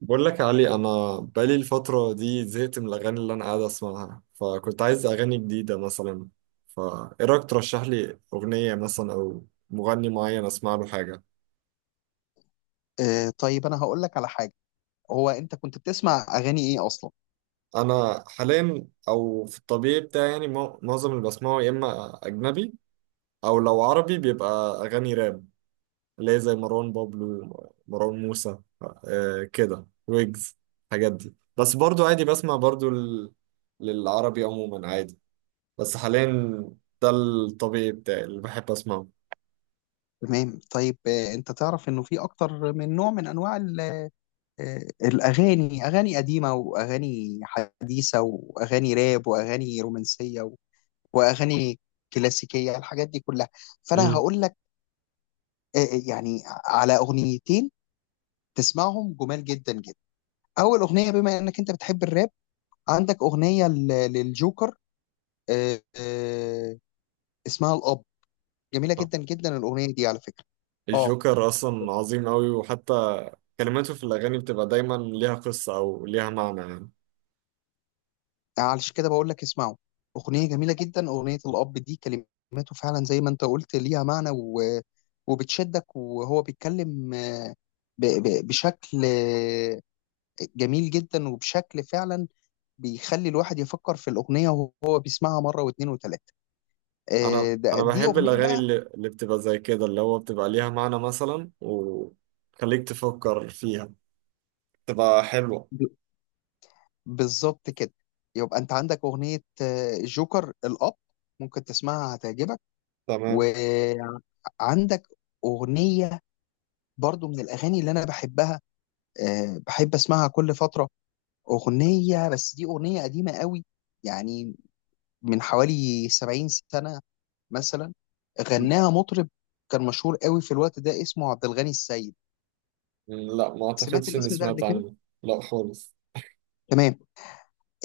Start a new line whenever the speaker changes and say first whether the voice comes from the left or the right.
right: بقول لك يا علي، انا بقالي الفتره دي زهقت من الاغاني اللي انا قاعد اسمعها، فكنت عايز اغاني جديده مثلا. فايه رايك ترشح لي اغنيه مثلا او مغني معين اسمع له حاجه.
left: آه، طيب انا هقول لك على حاجه. هو انت كنت بتسمع اغاني ايه اصلا؟
right: انا حاليا او في الطبيعي بتاعي معظم اللي بسمعه يا اما اجنبي، او لو عربي بيبقى اغاني راب، اللي هي زي مروان بابلو، مروان موسى، كده ويجز. الحاجات دي بس. برضو عادي بسمع برضو للعربي عموما عادي، بس حاليا ده الطبيعي بتاعي اللي بحب اسمعه.
left: تمام. طيب، انت تعرف انه في اكتر من نوع من انواع الاغاني، اغاني قديمه واغاني حديثه واغاني راب واغاني رومانسيه واغاني كلاسيكيه، الحاجات دي كلها. فانا
right: مم.
left: هقول لك يعني على اغنيتين تسمعهم جمال جدا جدا. اول اغنيه، بما انك انت بتحب الراب، عندك اغنيه للجوكر، آه آه اسمها الاب، جميله جدا جدا الاغنيه دي على فكره. اه،
right: الجوكر اصلا عظيم قوي، وحتى كلماته في الاغاني بتبقى دايما ليها قصة او ليها معنى يعني.
left: علشان كده بقول لك اسمعوا اغنيه جميله جدا. اغنيه الاب دي كلماته فعلا زي ما انت قلت ليها معنى وبتشدك، وهو بيتكلم بشكل جميل جدا، وبشكل فعلا بيخلي الواحد يفكر في الاغنيه وهو بيسمعها مره واثنين وثلاثه.
right: انا انا
left: دي
right: بحب
left: اغنيه
right: الاغاني
left: بقى.
right: اللي بتبقى زي كده، اللي هو بتبقى ليها معنى مثلا وخليك تفكر فيها، بتبق حلوة.
left: ب... بالظبط كده. يبقى انت عندك اغنيه جوكر الاب، ممكن تسمعها هتعجبك. و
right: تمام.
left: عندك أغنية برضو من الأغاني اللي أنا بحبها، أه بحب أسمعها كل فترة. أغنية بس دي أغنية قديمة قوي، يعني من حوالي 70 سنة مثلا.
right: م-
left: غناها مطرب كان مشهور قوي في الوقت ده، اسمه عبد الغني السيد.
right: لا، ما
left: سمعت
right: اعتقدش اني
left: الاسم ده قبل
right: سمعت
left: كده؟
right: عنه. لا خالص.
left: تمام.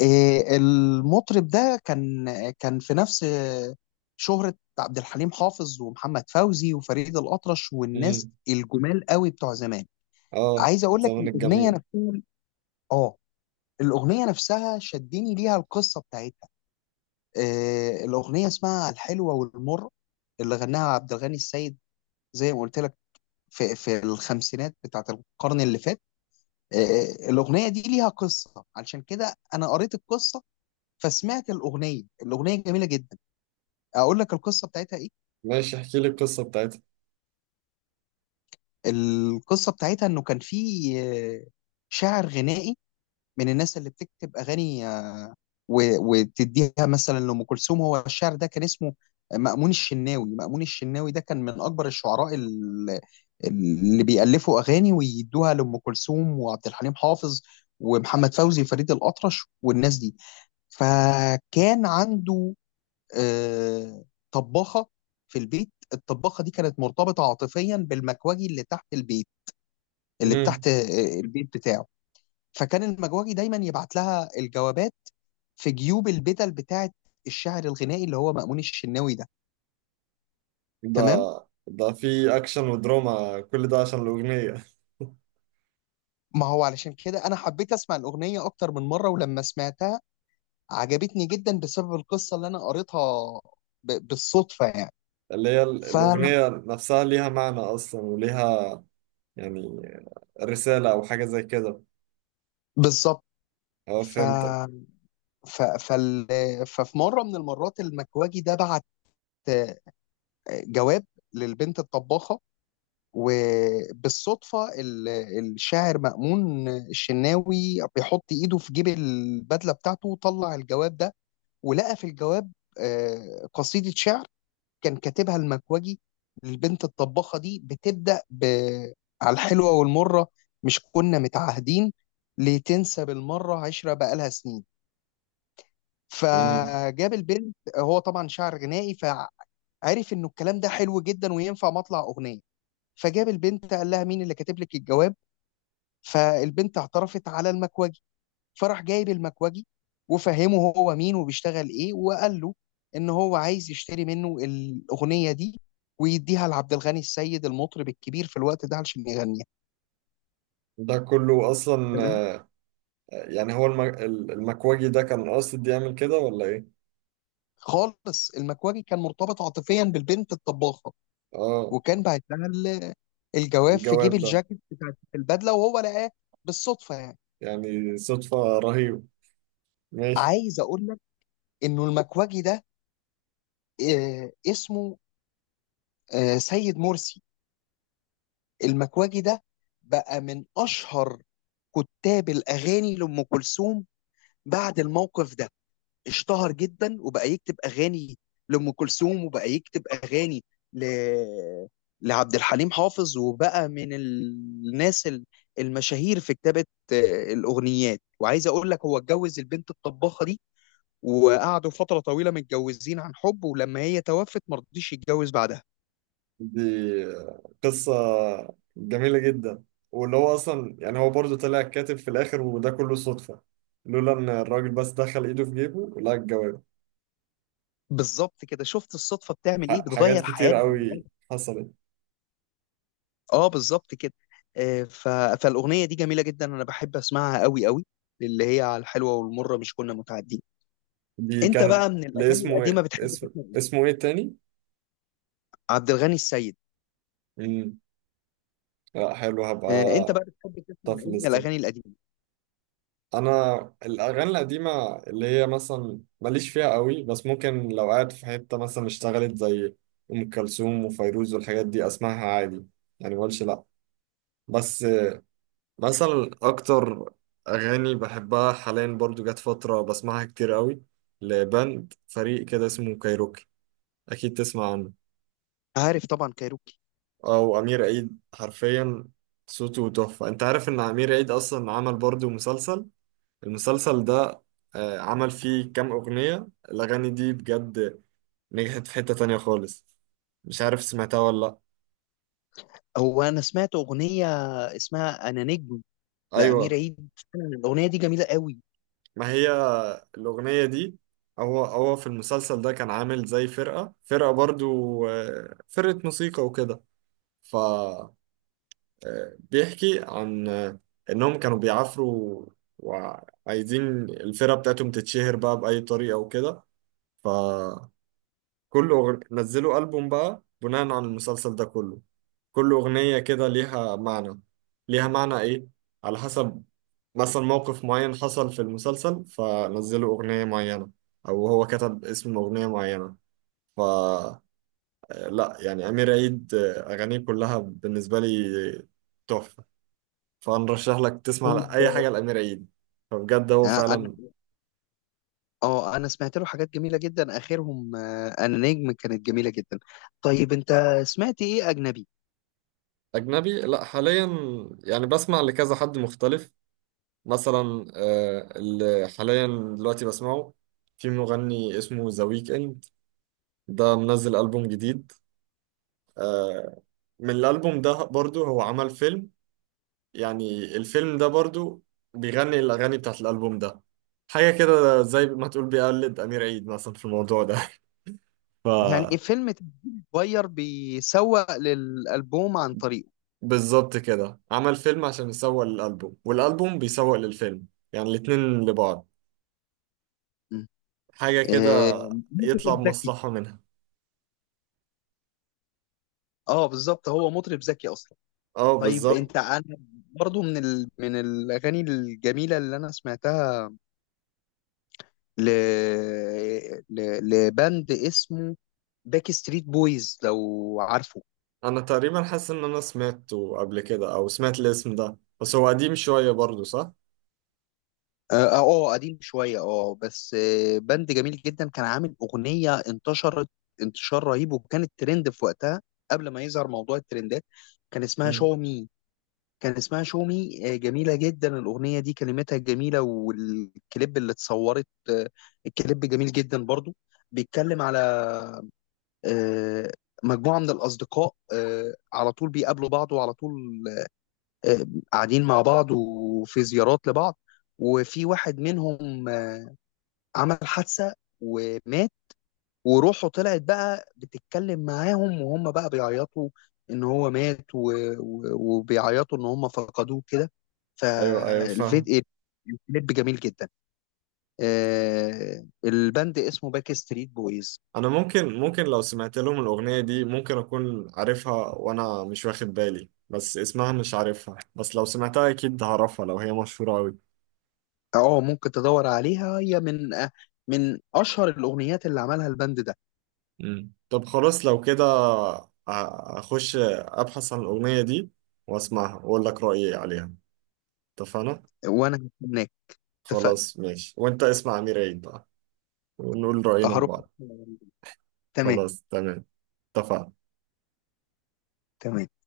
left: المطرب ده كان كان في نفس شهرة عبد الحليم حافظ ومحمد فوزي وفريد الأطرش، والناس
right: امم
left: الجمال قوي بتوع زمان.
right: اه
left: عايز اقول لك
right: الزمن
left: الاغنيه
right: الجميل.
left: نفسها. اه، الاغنيه نفسها شدني ليها القصه بتاعتها. الاغنيه اسمها الحلوه والمر، اللي غناها عبد الغني السيد، زي ما قلت لك، في الخمسينات بتاعت القرن اللي فات. الاغنيه دي ليها قصه، علشان كده انا قريت القصه فسمعت الاغنيه. الاغنيه جميله جدا. اقول لك القصه بتاعتها ايه.
right: ماشي احكي لي القصة بتاعتها.
left: القصه بتاعتها انه كان في آه، شاعر غنائي من الناس اللي بتكتب اغاني وتديها مثلا لأم كلثوم. هو الشعر ده كان اسمه مأمون الشناوي. مأمون الشناوي ده كان من أكبر الشعراء اللي بيألفوا أغاني ويدوها لأم كلثوم وعبد الحليم حافظ ومحمد فوزي فريد الأطرش والناس دي. فكان عنده آه، طباخة في البيت. الطباخة دي كانت مرتبطة عاطفيا بالمكواجي اللي تحت البيت، اللي تحت البيت بتاعه. فكان المجوجي دايما يبعت لها الجوابات في جيوب البدل بتاعه الشاعر الغنائي اللي هو مأمون الشناوي ده.
right: ده؟
left: تمام.
right: ده في اكشن ودراما كل ده عشان الاغنيه؟
left: ما هو علشان كده انا حبيت اسمع الاغنيه اكتر من مره، ولما سمعتها عجبتني جدا بسبب القصه اللي انا قريتها بالصدفه يعني.
right: اللي
left: ف
right: الاغنيه نفسها ليها معنى اصلا وليها يعني رساله او حاجه زي كده.
left: بالظبط.
right: اه
left: ف...
right: فهمتك.
left: ف... فال... ففي مره من المرات المكواجي ده بعت آه، جواب للبنت الطباخه، وبالصدفة الشاعر مأمون الشناوي بيحط إيده في جيب البدلة بتاعته وطلع الجواب ده، ولقى في الجواب قصيدة شعر كان كاتبها المكوجي للبنت الطباخة دي، بتبدأ على الحلوة والمرة مش كنا متعاهدين لتنسى بالمرة عشرة بقالها سنين.
right: مم.
left: فجاب البنت. هو طبعا شاعر غنائي عرف انه الكلام ده حلو جدا وينفع مطلع اغنيه. فجاب البنت قال لها مين اللي كاتب لك الجواب، فالبنت اعترفت على المكوجي. فراح جايب المكوجي وفهمه هو مين وبيشتغل ايه، وقال له ان هو عايز يشتري منه الاغنيه دي ويديها لعبد الغني السيد المطرب الكبير في الوقت ده علشان يغنيها.
right: ده كله اصلا؟
left: تمام.
right: يعني هو المكواجي ده كان قاصد يعمل كده ولا ايه؟
left: خالص، المكواجي كان مرتبط عاطفيا بالبنت الطباخه،
right: اه
left: وكان بعت لها الجواب في جيب
right: الجواب ده؟
left: الجاكيت بتاعت البدله وهو لقاه بالصدفه يعني.
right: يعني صدفه رهيبه. ماشي.
left: عايز اقول لك انه المكواجي ده اسمه سيد مرسي. المكواجي ده بقى من اشهر كتاب الاغاني لام كلثوم بعد الموقف ده. اشتهر جدا وبقى يكتب اغاني لام كلثوم، وبقى يكتب اغاني ل... لعبد الحليم حافظ، وبقى من الناس المشاهير في كتابة الأغنيات. وعايز أقول لك هو اتجوز البنت الطباخة دي، وقعدوا فترة طويلة متجوزين عن حب، ولما هي توفت مرضيش يتجوز بعدها.
right: دي قصة جميلة جدا، واللي هو أصلا يعني هو برضه طلع كاتب في الآخر، وده كله صدفة، لولا إن الراجل بس دخل إيده في جيبه لقى الجواب.
left: بالظبط كده، شفت الصدفة بتعمل إيه،
right: حاجات
left: بتغير
right: كتير
left: حياة.
right: قوي حصلت.
left: اه بالظبط كده. آه، ف... فالاغنيه دي جميله جدا، انا بحب اسمعها قوي قوي، اللي هي على الحلوه والمره مش كنا متعدين.
right: دي
left: انت
right: كانت
left: بقى من الاغاني
right: لاسمه
left: القديمه
right: إيه
left: بتحب
right: اسم
left: تسمع ايه؟
right: اسمه إيه تاني؟
left: عبد الغني السيد.
right: مم. لا حلو، هبقى
left: انت بقى بتحب تسمع
right: طف
left: ايه من
right: ليست.
left: الاغاني القديمه؟
right: أنا الأغاني القديمة اللي هي مثلا ماليش فيها قوي، بس ممكن لو قاعد في حتة مثلا اشتغلت زي أم كلثوم وفيروز والحاجات دي أسمعها عادي، يعني مقولش لأ. بس مثلا اكتر اغاني بحبها حاليا، برضو جت فتره بسمعها كتير قوي، لبند فريق كده اسمه كايروكي، اكيد تسمع عنه.
left: عارف طبعا كايروكي.
right: او امير عيد حرفيا صوته تحفه. انت عارف ان امير عيد اصلا عمل برضو مسلسل؟ المسلسل ده عمل فيه كام اغنيه، الاغاني دي بجد نجحت في حته تانية خالص. مش عارف سمعتها ولا لا.
left: هو انا سمعت اغنيه اسمها انا نجم لامير
right: ايوه،
left: عيد، الاغنيه دي جميله قوي.
right: ما هي الأغنية دي، هو في المسلسل ده كان عامل زي فرقة، برضو فرقة موسيقى وكده. ف آه، بيحكي عن إنهم كانوا بيعافروا وعايزين الفرقة بتاعتهم تتشهر بقى بأي طريقة وكده. فكل نزلوا ألبوم بقى بناء على المسلسل ده كله، كل أغنية كده ليها معنى. ليها معنى إيه؟ على حسب مثلا موقف معين حصل في المسلسل فنزلوا أغنية معينة، أو هو كتب اسم أغنية معينة. ف لا، يعني أمير عيد أغانيه كلها بالنسبة لي تحفة. فنرشح لك تسمع
left: طيب.
right: أي حاجة لأمير عيد، فبجد هو
left: آه، انا
right: فعلا.
left: اه انا سمعت له حاجات جميله جدا، اخرهم انا نجم، كانت جميله جدا. طيب انت سمعت ايه اجنبي؟
right: أجنبي؟ لا، حاليا يعني بسمع لكذا حد مختلف. مثلا اللي حاليا دلوقتي بسمعه، في مغني اسمه ذا ويك. ده منزل ألبوم جديد، آه، من الألبوم ده برضو هو عمل فيلم، يعني الفيلم ده برضو بيغني الأغاني بتاعت الألبوم ده. حاجة كده زي ما تقول بيقلد أمير عيد مثلا في الموضوع ده. ف
left: يعني فيلم صغير بيسوق للألبوم عن طريقه.
right: بالظبط كده، عمل فيلم عشان يسوق للألبوم، والألبوم بيسوق للفيلم. يعني الاتنين لبعض،
left: م.
right: حاجة كده.
left: آه،
right: يطلع
left: مطرب ذكي.
right: بمصلحة منها.
left: اه بالظبط، هو مطرب ذكي اصلا.
right: اه
left: طيب
right: بالظبط.
left: انت. انا برضو من من الاغاني الجميله اللي انا سمعتها ل... لباند اسمه باك ستريت بويز، لو عارفه.
right: أنا تقريبا حاسس إن أنا سمعته قبل كده أو سمعت الاسم ده، بس هو قديم شوية برضو صح؟
left: اه، قديم شويه، اه بس بند جميل جدا، كان عامل اغنيه انتشرت انتشار رهيب، وكانت ترند في وقتها قبل ما يظهر موضوع الترندات. كان اسمها
right: مم.
left: شو مي. كان اسمها شو مي. جميله جدا الاغنيه دي، كلماتها جميله، والكليب اللي اتصورت الكليب جميل جدا برضو. بيتكلم على آه، مجموعه من الاصدقاء على طول بيقابلوا بعض، وعلى طول آه، قاعدين مع بعض، وفي زيارات لبعض. وفي واحد منهم عمل حادثة ومات، وروحه طلعت بقى بتتكلم معاهم، وهم بقى بيعيطوا ان هو مات و... وبيعيطوا ان هم فقدوه كده.
right: ايوه ايوه فاهم.
left: فالفيديو الكليب جميل جدا. البند اسمه باك ستريت بويز.
right: انا ممكن لو سمعت لهم الاغنيه دي ممكن اكون عارفها وانا مش واخد بالي، بس اسمها مش عارفها، بس لو سمعتها اكيد هعرفها لو هي مشهوره قوي.
left: اه، ممكن تدور عليها، هي من من اشهر الاغنيات اللي عملها البند ده.
right: مم. طب خلاص لو كده اخش ابحث عن الاغنيه دي واسمعها واقول لك رايي عليها. اتفقنا.
left: وانا هناك. اتفقنا.
right: خلاص ماشي، وانت اسمع امير عيد بقى، ونقول راينا
left: هروح.
right: لبعض.
left: تمام.
right: خلاص تمام. اتفقنا.
left: تمام.